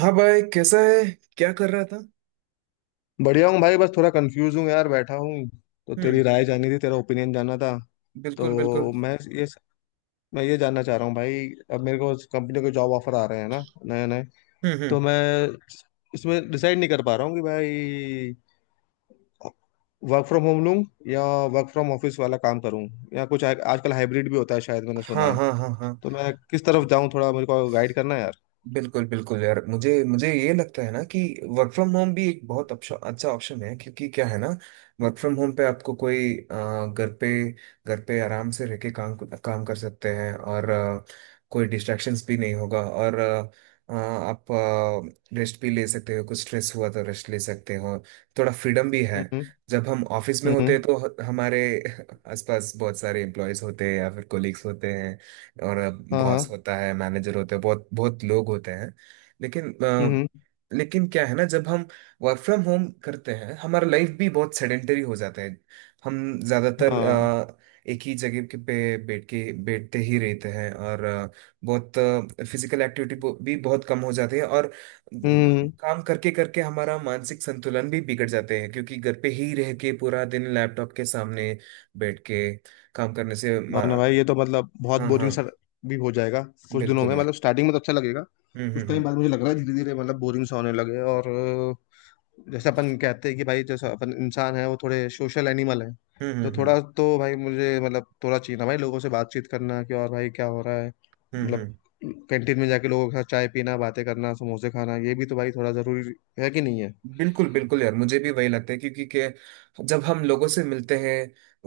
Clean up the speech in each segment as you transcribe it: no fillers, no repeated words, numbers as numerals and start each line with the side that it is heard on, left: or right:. right: हाँ भाई कैसा है। क्या कर रहा था।
left: बढ़िया हूँ भाई, बस थोड़ा कंफ्यूज हूँ यार, बैठा हूँ। तो
right: हम्म।
left: तेरी राय जाननी थी, तेरा ओपिनियन जानना था।
right: बिल्कुल
left: तो
right: बिल्कुल।
left: मैं ये मैं ये जानना चाह रहा हूँ भाई। अब मेरे को कंपनी के जॉब ऑफर आ रहे हैं ना, नए नए। तो
right: हम्म।
left: मैं इसमें डिसाइड नहीं कर पा रहा हूँ कि भाई वर्क फ्रॉम होम लूँ, या वर्क फ्रॉम ऑफिस वाला काम करूँ, या कुछ आजकल हाइब्रिड भी होता है शायद, मैंने सुना
right: हाँ
left: है।
right: हाँ हाँ हाँ।
left: तो मैं किस तरफ जाऊँ, थोड़ा मेरे को गाइड करना है यार।
right: बिल्कुल बिल्कुल यार मुझे मुझे ये लगता है ना कि वर्क फ्रॉम होम भी एक बहुत अच्छा अच्छा ऑप्शन है क्योंकि क्या है ना। वर्क फ्रॉम होम पे आपको कोई घर पे आराम से रह के काम काम कर सकते हैं और कोई डिस्ट्रैक्शंस भी नहीं होगा और आप रेस्ट भी ले सकते हो कुछ स्ट्रेस हुआ तो रेस्ट ले सकते हो। थोड़ा फ्रीडम भी है।
left: हम्म।
right: जब हम ऑफिस में होते
left: हम्म।
right: हैं तो हमारे आसपास बहुत सारे एम्प्लॉयज होते हैं या फिर कोलिग्स होते हैं। और
left: हाँ
right: बॉस
left: हाँ।
right: होता है मैनेजर होते हैं बहुत बहुत लोग होते हैं। लेकिन अ,
left: हम्म।
right: लेकिन क्या है ना जब हम वर्क फ्रॉम होम करते हैं हमारा लाइफ भी बहुत सेडेंटरी हो जाता है। हम ज़्यादातर
left: हाँ।
right: एक ही जगह के पे बैठ के बैठते ही रहते हैं और बहुत फिजिकल एक्टिविटी भी बहुत कम हो जाती है और
left: हम्म।
right: काम करके करके हमारा मानसिक संतुलन भी बिगड़ जाते हैं क्योंकि घर पे ही रह के पूरा दिन लैपटॉप के सामने बैठ के काम करने से
left: हाँ ना भाई, ये तो मतलब बहुत
right: हाँ
left: बोरिंग
right: हाँ।
left: सा भी हो जाएगा कुछ दिनों
right: बिल्कुल
left: में।
right: है।
left: मतलब स्टार्टिंग में तो अच्छा लगेगा,
right: हम्म
left: कुछ
right: हम्म
left: टाइम
right: हम्म
left: बाद मुझे लग रहा है धीरे धीरे मतलब बोरिंग सा होने लगे। और जैसे अपन कहते हैं कि भाई, जैसा अपन इंसान है वो थोड़े सोशल एनिमल है।
right: हम्म
left: तो
right: हम्म हम्म
left: थोड़ा तो भाई मुझे मतलब थोड़ा चाहिए ना भाई, लोगों से बातचीत करना कि और भाई क्या हो रहा है।
right: हम्म,
left: मतलब
right: हम्म।
left: कैंटीन में जाके लोगों के साथ चाय पीना, बातें करना, समोसे खाना, ये भी तो भाई थोड़ा जरूरी है कि नहीं है।
right: बिल्कुल बिल्कुल यार मुझे भी वही लगता है क्योंकि के जब हम लोगों से मिलते हैं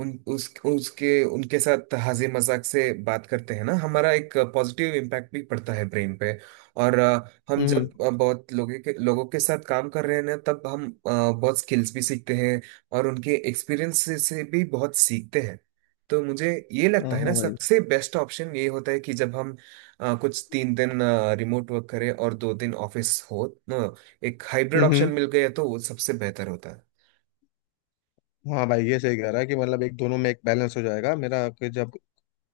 right: उन उस उसके उनके साथ हंसी मजाक से बात करते हैं ना हमारा एक पॉजिटिव इम्पैक्ट भी पड़ता है ब्रेन पे। और हम
left: हम्म।
right: जब बहुत लोगों के साथ काम कर रहे हैं ना तब हम बहुत स्किल्स भी सीखते हैं। और उनके एक्सपीरियंस से भी बहुत सीखते हैं। तो मुझे ये लगता
left: हाँ
right: है ना
left: हाँ भाई।
right: सबसे बेस्ट ऑप्शन ये होता है कि जब हम कुछ तीन दिन रिमोट वर्क करें और दो दिन ऑफिस हो। एक हाइब्रिड ऑप्शन
left: हम्म।
right: मिल गया तो वो सबसे बेहतर होता है।
left: हाँ भाई ये सही कह रहा है कि मतलब एक दोनों में एक बैलेंस हो जाएगा मेरा, कि जब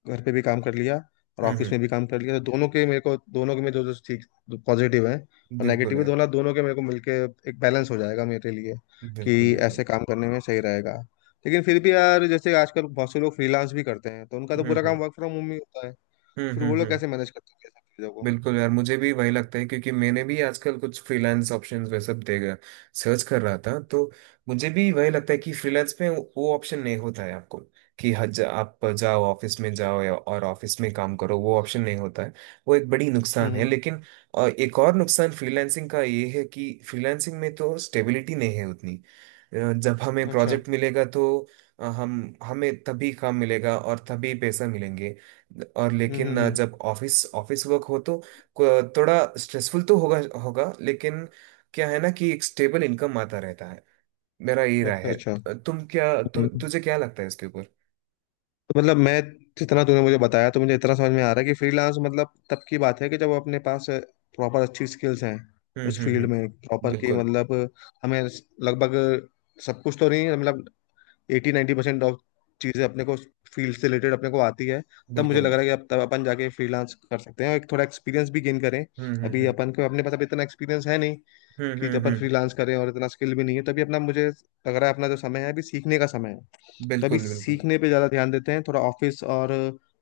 left: घर पे भी काम कर लिया और ऑफिस
right: हम्म।
left: में भी काम कर लिया, तो दोनों के मेरे को, दोनों के में जो जो ठीक पॉजिटिव है और
right: बिल्कुल
left: नेगेटिव है,
right: यार।
left: दोनों दोनों के मेरे को मिलके एक बैलेंस हो जाएगा मेरे लिए,
right: बिल्कुल
left: कि ऐसे
right: बिल्कुल।
left: काम करने में सही रहेगा। लेकिन फिर भी यार, जैसे आजकल बहुत से लोग फ्रीलांस भी करते हैं, तो उनका तो
right: हम्म
left: पूरा
right: हम्म
left: काम वर्क फ्रॉम होम ही होता है। फिर वो लोग
right: हम्म।
left: कैसे मैनेज करते हैं ये सब चीजों को?
right: बिल्कुल यार मुझे भी वही लगता है क्योंकि मैंने भी आजकल कुछ फ्रीलांस ऑप्शंस वैसे सब देगा सर्च कर रहा था तो मुझे भी वही लगता है कि फ्रीलांस में वो ऑप्शन नहीं होता है आपको कि हज आप जाओ ऑफिस में जाओ या और ऑफिस में काम करो वो ऑप्शन नहीं होता है। वो एक बड़ी नुकसान है।
left: हम्म।
right: एक और नुकसान फ्रीलांसिंग का ये है कि फ्रीलांसिंग में तो स्टेबिलिटी नहीं है उतनी। जब हमें
left: अच्छा।
right: प्रोजेक्ट मिलेगा तो अ, हम हमें तभी काम मिलेगा और तभी पैसा मिलेंगे। और लेकिन अ,
left: हम्म।
right: जब ऑफिस ऑफिस वर्क हो तो थोड़ा स्ट्रेसफुल तो होगा होगा लेकिन क्या है ना कि एक स्टेबल इनकम आता रहता है। मेरा ये राय
left: अच्छा
right: है।
left: अच्छा।
right: तुम क्या
left: हम्म।
right: तुझे क्या लगता है इसके ऊपर।
left: तो मतलब मैं, जितना तूने मुझे बताया, तो मुझे इतना समझ में आ रहा है कि फ्रीलांस मतलब तब की बात है कि जब अपने पास प्रॉपर अच्छी स्किल्स हैं, उस फील्ड में
right: हम्म।
left: प्रॉपर की
right: बिल्कुल
left: मतलब हमें लगभग सब कुछ तो नहीं, मतलब एटी 90% परसेंट ऑफ चीज़ें अपने को, फील्ड से रिलेटेड अपने को आती है, तब मुझे
right: बिल्कुल
left: लग रहा
right: यार।
left: है कि अब तब अपन जाके फ्रीलांस कर सकते हैं और एक थोड़ा एक्सपीरियंस भी गेन करें।
right: हम्म हम्म
left: अभी
right: हम्म
left: अपन को अपने पास अभी इतना एक्सपीरियंस है नहीं कि जब अपन
right: हम्म।
left: फ्रीलांस करें, और इतना स्किल भी नहीं है, तभी अपना मुझे लग रहा है अपना जो समय है अभी सीखने का समय है। कभी
right: बिल्कुल बिल्कुल।
left: सीखने पे ज़्यादा ध्यान देते हैं, थोड़ा ऑफिस और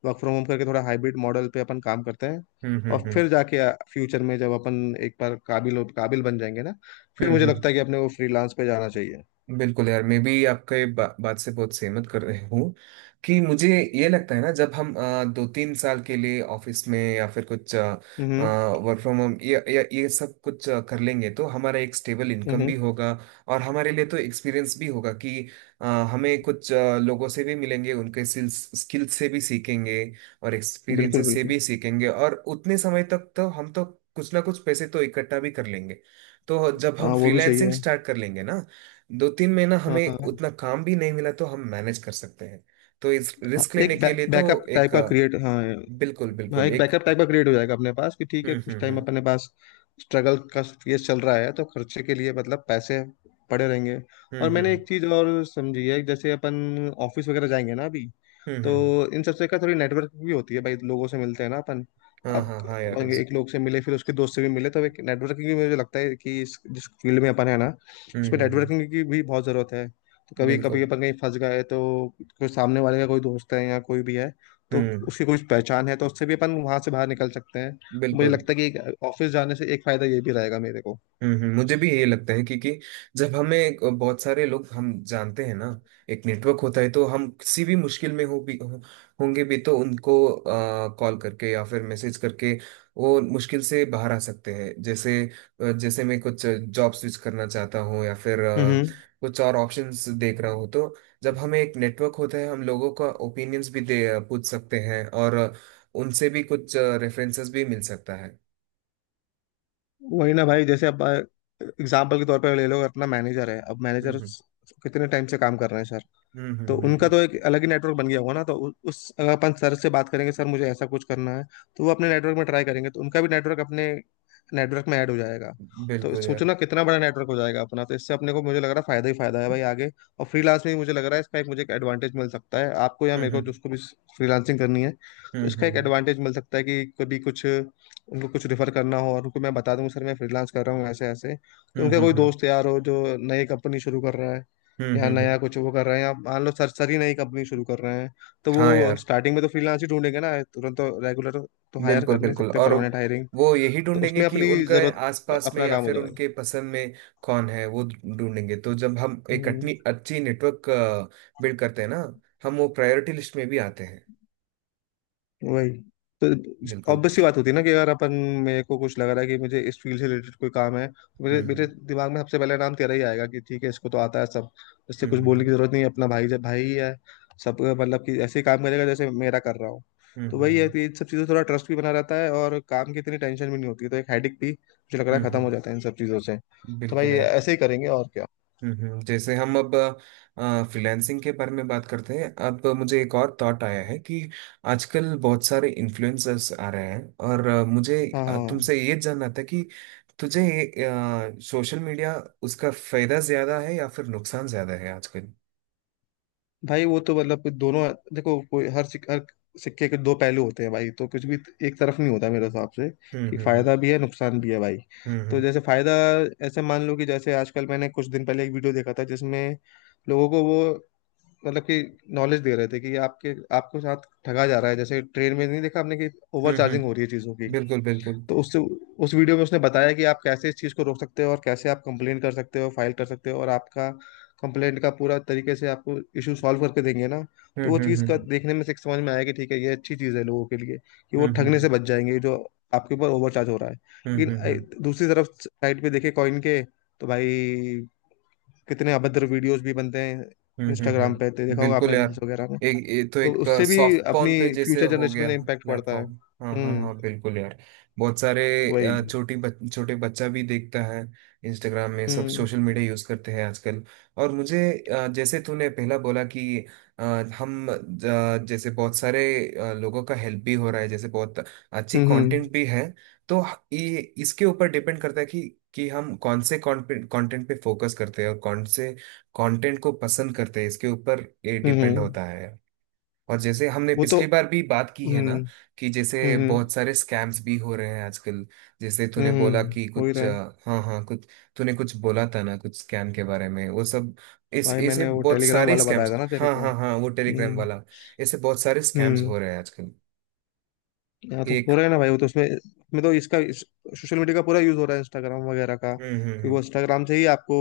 left: वर्क फ्रॉम होम करके थोड़ा हाइब्रिड मॉडल पे अपन काम करते हैं,
right: हम्म हम्म
left: और
right: हम्म
left: फिर जाके फ्यूचर में जब अपन एक बार काबिल काबिल बन जाएंगे ना, फिर मुझे
right: हम्म।
left: लगता है कि अपने को फ्रीलांस पे जाना चाहिए।
right: बिल्कुल यार मैं भी आपके बात से बहुत सहमत कर रहे हूँ कि मुझे ये लगता है ना जब हम दो तीन साल के लिए ऑफिस में या फिर कुछ
left: हम्म
right: वर्क फ्रॉम होम ये सब कुछ कर लेंगे तो हमारा एक स्टेबल इनकम
left: हम्म।
right: भी होगा। और हमारे लिए तो एक्सपीरियंस भी होगा कि अ, हमें कुछ लोगों से भी मिलेंगे उनके स्किल से भी सीखेंगे और
left: बिल्कुल
right: एक्सपीरियंसेस से
left: बिल्कुल।
right: भी सीखेंगे और उतने समय तक तो हम तो कुछ ना कुछ पैसे तो इकट्ठा भी कर लेंगे। तो जब हम
left: हाँ वो भी सही
right: फ्रीलांसिंग
left: है।
right: स्टार्ट कर लेंगे ना दो तीन महीना
left: हाँ
right: हमें
left: हाँ।
right: उतना काम भी नहीं मिला तो हम मैनेज कर सकते हैं। तो इस
left: हाँ,
right: रिस्क लेने
left: एक
right: के लिए तो
left: बैकअप टाइप
right: एक
left: का
right: अ,
left: क्रिएट, हाँ।
right: बिल्कुल
left: हाँ,
right: बिल्कुल
left: एक
right: एक।
left: बैकअप टाइप का क्रिएट हो जाएगा अपने पास, कि ठीक है
right: हम्म
left: कुछ
right: हम्म
left: टाइम
right: हम्म
left: अपने पास स्ट्रगल का ये चल रहा है, तो खर्चे के लिए मतलब पैसे पड़े रहेंगे।
right: हम्म
left: और मैंने
right: हम्म
left: एक चीज़ और समझी है, जैसे अपन ऑफिस वगैरह जाएंगे ना अभी,
right: हम्म हम्म,
left: तो
right: हम्म,
left: इन सबसे का थोड़ी नेटवर्क भी होती है भाई, लोगों से मिलते हैं ना अपन।
right: हाँ
left: अब
right: हाँ हाँ यार।
left: अपन एक लोग से मिले फिर उसके दोस्त से भी मिले, तो एक नेटवर्किंग भी, मुझे लगता है कि इस जिस फील्ड में अपन है ना, उसमें
right: हम्म।
left: नेटवर्किंग की भी बहुत ज़रूरत है। तो कभी कभी
right: बिल्कुल।
left: अपन कहीं फंस गए तो कोई सामने वाले का कोई दोस्त है या कोई भी है, तो
right: हम्म।
left: उसकी कोई पहचान है तो उससे भी अपन वहां से बाहर निकल सकते हैं। तो मुझे
right: बिल्कुल।
left: लगता है कि एक ऑफिस जाने से एक फायदा ये भी रहेगा मेरे को।
right: मुझे भी ये लगता है क्योंकि जब हमें बहुत सारे लोग हम जानते हैं ना एक नेटवर्क होता है तो हम किसी भी मुश्किल में होंगे भी तो उनको कॉल करके या फिर मैसेज करके वो मुश्किल से बाहर आ सकते हैं। जैसे जैसे मैं कुछ जॉब स्विच करना चाहता हूँ या फिर
left: हम्म।
right: कुछ और ऑप्शंस देख रहा हूँ तो जब हमें एक नेटवर्क होता है हम लोगों का ओपिनियंस भी दे पूछ सकते हैं और उनसे भी कुछ रेफरेंसेस भी मिल सकता है।
left: वही ना भाई, जैसे अब एग्जाम्पल के तौर पर ले लो, अपना मैनेजर है, अब
right: हम्म
left: मैनेजर
right: हम्म
left: कितने टाइम से काम कर रहे हैं सर,
right: हम्म
left: तो
right: हम्म
left: उनका
right: हम्म,
left: तो एक अलग ही नेटवर्क बन गया होगा ना। तो उस, अगर अपन सर से बात करेंगे सर मुझे ऐसा कुछ करना है, तो वो अपने नेटवर्क में ट्राई करेंगे, तो उनका भी नेटवर्क अपने नेटवर्क में ऐड हो जाएगा। तो
right: बिल्कुल
left: सोचो
right: यार।
left: ना कितना बड़ा नेटवर्क हो जाएगा अपना, तो इससे अपने को मुझे लग रहा है फायदा ही फायदा है भाई आगे। और फ्रीलांस में भी मुझे लग रहा है इसका एक, मुझे एक एडवांटेज मिल सकता है, आपको या मेरे को,
right: हम्म
left: जिसको भी फ्रीलांसिंग करनी है, तो
right: हम्म
left: इसका एक
right: हम्म
left: एडवांटेज मिल सकता है कि कभी कुछ उनको कुछ रिफर करना हो, और उनको मैं बता दूंगा सर मैं फ्रीलांस कर रहा हूँ ऐसे ऐसे, तो
right: हम्म
left: उनका
right: हम्म
left: कोई
right: हम्म हम्म,
left: दोस्त यार हो जो नई कंपनी शुरू कर रहा है,
right: हम्म,
left: या
right: हम्म। हम्म,
left: नया
right: हम्म।
left: कुछ वो कर रहे हैं, आप मान लो सर, सर ही नई कंपनी शुरू कर रहे हैं, तो
right: हाँ
left: वो
right: यार।
left: स्टार्टिंग में तो फ्रीलांस ही ढूंढेंगे ना, तुरंत तो रेगुलर तो हायर
right: बिल्कुल
left: कर नहीं
right: बिल्कुल।
left: सकते
right: और
left: परमानेंट हायरिंग।
right: वो यही
left: तो
right: ढूंढेंगे
left: उसमें
right: कि
left: अपनी
right: उनके
left: जरूरत का,
right: आसपास में
left: अपना
right: या
left: काम हो
right: फिर
left: जाएगा।
right: उनके पसंद में कौन है वो ढूंढेंगे। तो जब हम एक
left: हम्म।
right: अटनी अच्छी नेटवर्क बिल्ड करते हैं ना हम वो प्रायोरिटी लिस्ट में भी आते हैं।
left: वही तो,
right: बिल्कुल।
left: ऑब्वियस सी बात होती है ना कि अगर अपन, मेरे को कुछ लग रहा है कि मुझे इस फील्ड से रिलेटेड कोई काम है, तो मुझे मेरे
right: हम्म
left: दिमाग में सबसे पहले नाम तेरा ही आएगा, कि ठीक है इसको तो आता है सब, इससे
right: हम्म
left: कुछ बोलने
right: हम्म
left: की जरूरत नहीं है अपना भाई, जब भाई ही है सब, मतलब कि ऐसे ही काम करेगा जैसे मेरा कर रहा हूँ।
right: हम्म
left: तो
right: हम्म
left: वही
right: हम्म
left: है
right: हम्म,
left: कि इन सब चीज़ों से थोड़ा ट्रस्ट भी बना रहता है, और काम की इतनी टेंशन भी नहीं होती, तो एक हेडिक भी मुझे लग रहा है
right: हम्म,
left: खत्म हो
right: हम्म,
left: जाता है इन सब चीज़ों से। तो भाई
right: बिल्कुल यार।
left: ऐसे ही करेंगे और क्या।
right: जैसे हम अब फ्रीलांसिंग के बारे में बात करते हैं अब मुझे एक और थॉट आया है कि आजकल बहुत सारे इन्फ्लुएंसर्स आ रहे हैं और मुझे
left: हाँ हाँ।
right: तुमसे ये जानना था कि तुझे सोशल मीडिया उसका फायदा ज्यादा है या फिर नुकसान ज्यादा है आजकल।
left: भाई वो तो मतलब कुछ दोनों, देखो कोई हर सिक्के के दो पहलू होते हैं भाई, तो कुछ भी एक तरफ नहीं होता मेरे हिसाब से,
right: हम्म
left: कि
right: हम्म
left: फायदा भी है नुकसान भी है भाई।
right: हम्म
left: तो
right: हम्म
left: जैसे फायदा, ऐसे मान लो कि जैसे आजकल मैंने कुछ दिन पहले एक वीडियो देखा था, जिसमें लोगों को वो, मतलब कि नॉलेज दे रहे थे कि आपके आपको साथ ठगा जा रहा है। जैसे ट्रेन में नहीं देखा आपने कि ओवर
right: हम्म
left: चार्जिंग
right: हम्म,
left: हो रही है चीज़ों की,
right: बिल्कुल बिल्कुल।
left: तो उससे, उस वीडियो में उसने बताया कि आप कैसे इस चीज़ को रोक सकते हो, और कैसे आप कंप्लेन कर सकते हो, फाइल कर सकते हो, और आपका कंप्लेंट का पूरा तरीके से आपको इशू सॉल्व करके देंगे ना। तो
right: हम्म
left: वो
right: हम्म
left: चीज़ का
right: हम्म
left: देखने में से एक समझ में आया कि ठीक है ये अच्छी चीज़ है लोगों के लिए, कि वो
right: हम्म
left: ठगने
right: हम्म
left: से बच जाएंगे जो आपके ऊपर ओवरचार्ज हो रहा है।
right: हम्म
left: लेकिन
right: हम्म हम्म
left: दूसरी तरफ साइड पे देखे कॉइन के, तो भाई कितने अभद्र वीडियोस भी बनते हैं। इंस्टाग्राम पे तो देखा होगा
right: बिल्कुल
left: आपने
right: यार।
left: रील्स वगैरह में,
right: एक ये तो
left: तो
right: एक
left: उससे भी
right: सॉफ्ट
left: अपनी
right: पॉन के जैसे
left: फ्यूचर
right: हो
left: जनरेशन
right: गया
left: में इम्पैक्ट पड़ता है।
right: प्लेटफॉर्म। हाँ हाँ
left: हम्म।
right: हाँ बिल्कुल यार। बहुत सारे
left: वही।
right: छोटे बच्चा भी देखता है इंस्टाग्राम में सब
left: हम्म
right: सोशल मीडिया यूज करते हैं आजकल। और मुझे जैसे तूने पहला बोला कि अ, हम जैसे बहुत सारे लोगों का हेल्प भी हो रहा है जैसे बहुत अच्छी
left: हम्म
right: कंटेंट भी है। तो ये इसके ऊपर डिपेंड करता है कि हम कौन से कंटेंट पे फोकस करते हैं और कौन से कंटेंट को पसंद करते हैं इसके ऊपर ये डिपेंड
left: हम्म।
right: होता है। और जैसे हमने
left: वो तो।
right: पिछली बार भी बात की है ना
left: हम्म
right: कि जैसे
left: हम्म
right: बहुत सारे स्कैम्स भी हो रहे हैं आजकल। जैसे तूने बोला
left: हम्म।
right: कि
left: हो ही
right: कुछ
left: रहा है।
right: हाँ हाँ कुछ तूने कुछ बोला था ना कुछ स्कैम के बारे में वो सब इस
left: भाई
right: ऐसे
left: मैंने वो
right: बहुत
left: टेलीग्राम
right: सारे
left: वाला बताया
right: स्कैम्स।
left: था ना तेरे
right: हाँ
left: को।
right: हाँ हाँ वो टेलीग्राम
left: हम्म
right: वाला। ऐसे बहुत सारे स्कैम्स
left: हम्म।
right: हो रहे हैं आजकल।
left: यहाँ तो
right: एक
left: हो रहा है ना भाई, वो तो उसमें, तो इसका सोशल मीडिया का पूरा यूज हो रहा है, इंस्टाग्राम वगैरह का,
right: हम्म हम्म
left: क्योंकि वो
right: हम्म
left: इंस्टाग्राम से ही आपको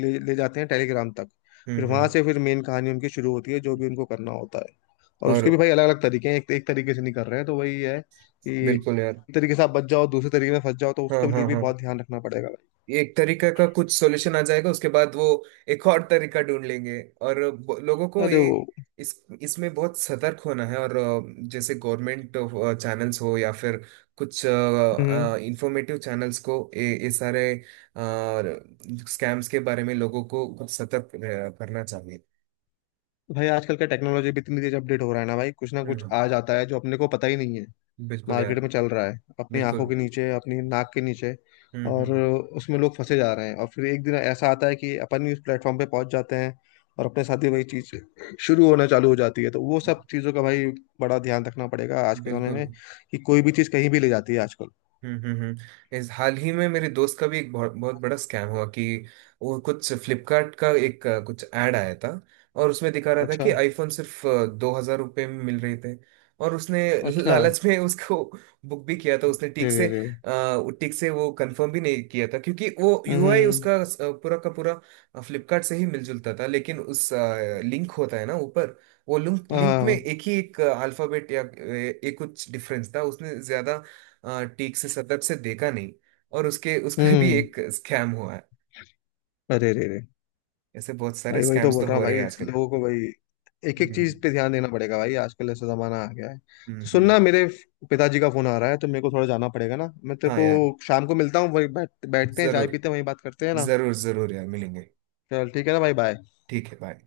left: ले ले जाते हैं टेलीग्राम तक। फिर वहां
right: हम्म।
left: से फिर मेन कहानी उनकी शुरू होती है, जो भी उनको करना होता है। और
right: और
left: उसके भी भाई अलग अलग तरीके हैं, एक, एक तरीके से नहीं कर रहे हैं, तो वही है कि
right: बिल्कुल यार।
left: एक तरीके से आप बच जाओ, दूसरे तरीके में फंस जाओ, तो
right: हाँ
left: उसका भी लिए
right: हाँ
left: भी
right: हाँ
left: बहुत ध्यान रखना पड़ेगा।
right: ये एक तरीका का कुछ सॉल्यूशन आ जाएगा उसके बाद वो एक और तरीका ढूंढ लेंगे और लोगों
left: भाई
right: को
left: अरे
right: ये
left: वो।
right: इस इसमें बहुत सतर्क होना है। और जैसे गवर्नमेंट चैनल्स हो या फिर कुछ
left: हम्म।
right: इंफॉर्मेटिव चैनल्स को ये सारे स्कैम्स के बारे में लोगों को कुछ सतर्क करना चाहिए।
left: भाई आजकल का टेक्नोलॉजी भी इतनी तेज अपडेट हो रहा है ना भाई, कुछ ना कुछ
right: हम्म।
left: आ जाता है जो अपने को पता ही नहीं है,
right: बिल्कुल
left: मार्केट
right: यार।
left: में चल रहा है अपनी आंखों
right: बिल्कुल।
left: के नीचे अपनी नाक के नीचे,
right: हम्म
left: और
right: हम्म
left: उसमें लोग फंसे जा रहे हैं, और फिर एक दिन ऐसा आता है कि अपन भी उस प्लेटफॉर्म पे पहुंच जाते हैं, और अपने साथ ही वही चीज शुरू होना चालू हो जाती है। तो वो
right: हम्म।
left: सब चीजों का भाई बड़ा ध्यान रखना पड़ेगा आज के समय
right: बिल्कुल।
left: में, कि कोई भी चीज कहीं भी ले जाती है आजकल।
right: इस हाल ही में मेरे दोस्त का भी एक बहुत बहुत बड़ा स्कैम हुआ कि वो कुछ फ्लिपकार्ट का एक कुछ ऐड आया था और उसमें दिखा रहा था कि
left: अच्छा
right: आईफोन सिर्फ 2000 रुपये में मिल रहे थे और उसने
left: अच्छा।
right: लालच में उसको बुक भी किया था। उसने
left: रे
right: ठीक से
left: रे रे।
right: वो ठीक से वो कंफर्म भी नहीं किया था क्योंकि वो यूआई
left: हम्म।
right: उसका पूरा का पूरा फ्लिपकार्ट से ही मिलजुलता था। लेकिन उस लिंक होता है ना ऊपर वो लिंक लिंक में
left: हाँ।
right: एक ही एक अल्फाबेट या एक कुछ डिफरेंस था उसने ज्यादा ठीक से सतर्क से देखा नहीं। और उसके उसका भी
left: हम्म।
right: एक स्कैम हुआ है।
left: अरे रे रे।
right: ऐसे बहुत सारे
left: भाई वही तो
right: स्कैम्स
left: बोल
right: तो
left: रहा हूँ
right: हो रहे
left: भाई,
right: हैं आजकल।
left: लोगों को भाई एक एक
right: हम्म
left: चीज पे ध्यान देना पड़ेगा भाई, आजकल ऐसा जमाना आ गया है।
right: हम्म
left: तो
right: हम्म,
left: सुनना, मेरे पिताजी का फोन आ रहा है तो मेरे को थोड़ा जाना पड़ेगा ना। मैं तेरे
right: हाँ यार।
left: को शाम को मिलता हूँ, वही बैठ बैठते हैं, चाय
right: जरूर।
left: पीते हैं, वही बात करते हैं ना।
right: जरूर यार मिलेंगे।
left: चल ठीक है ना भाई, बाय।
right: ठीक है बाय।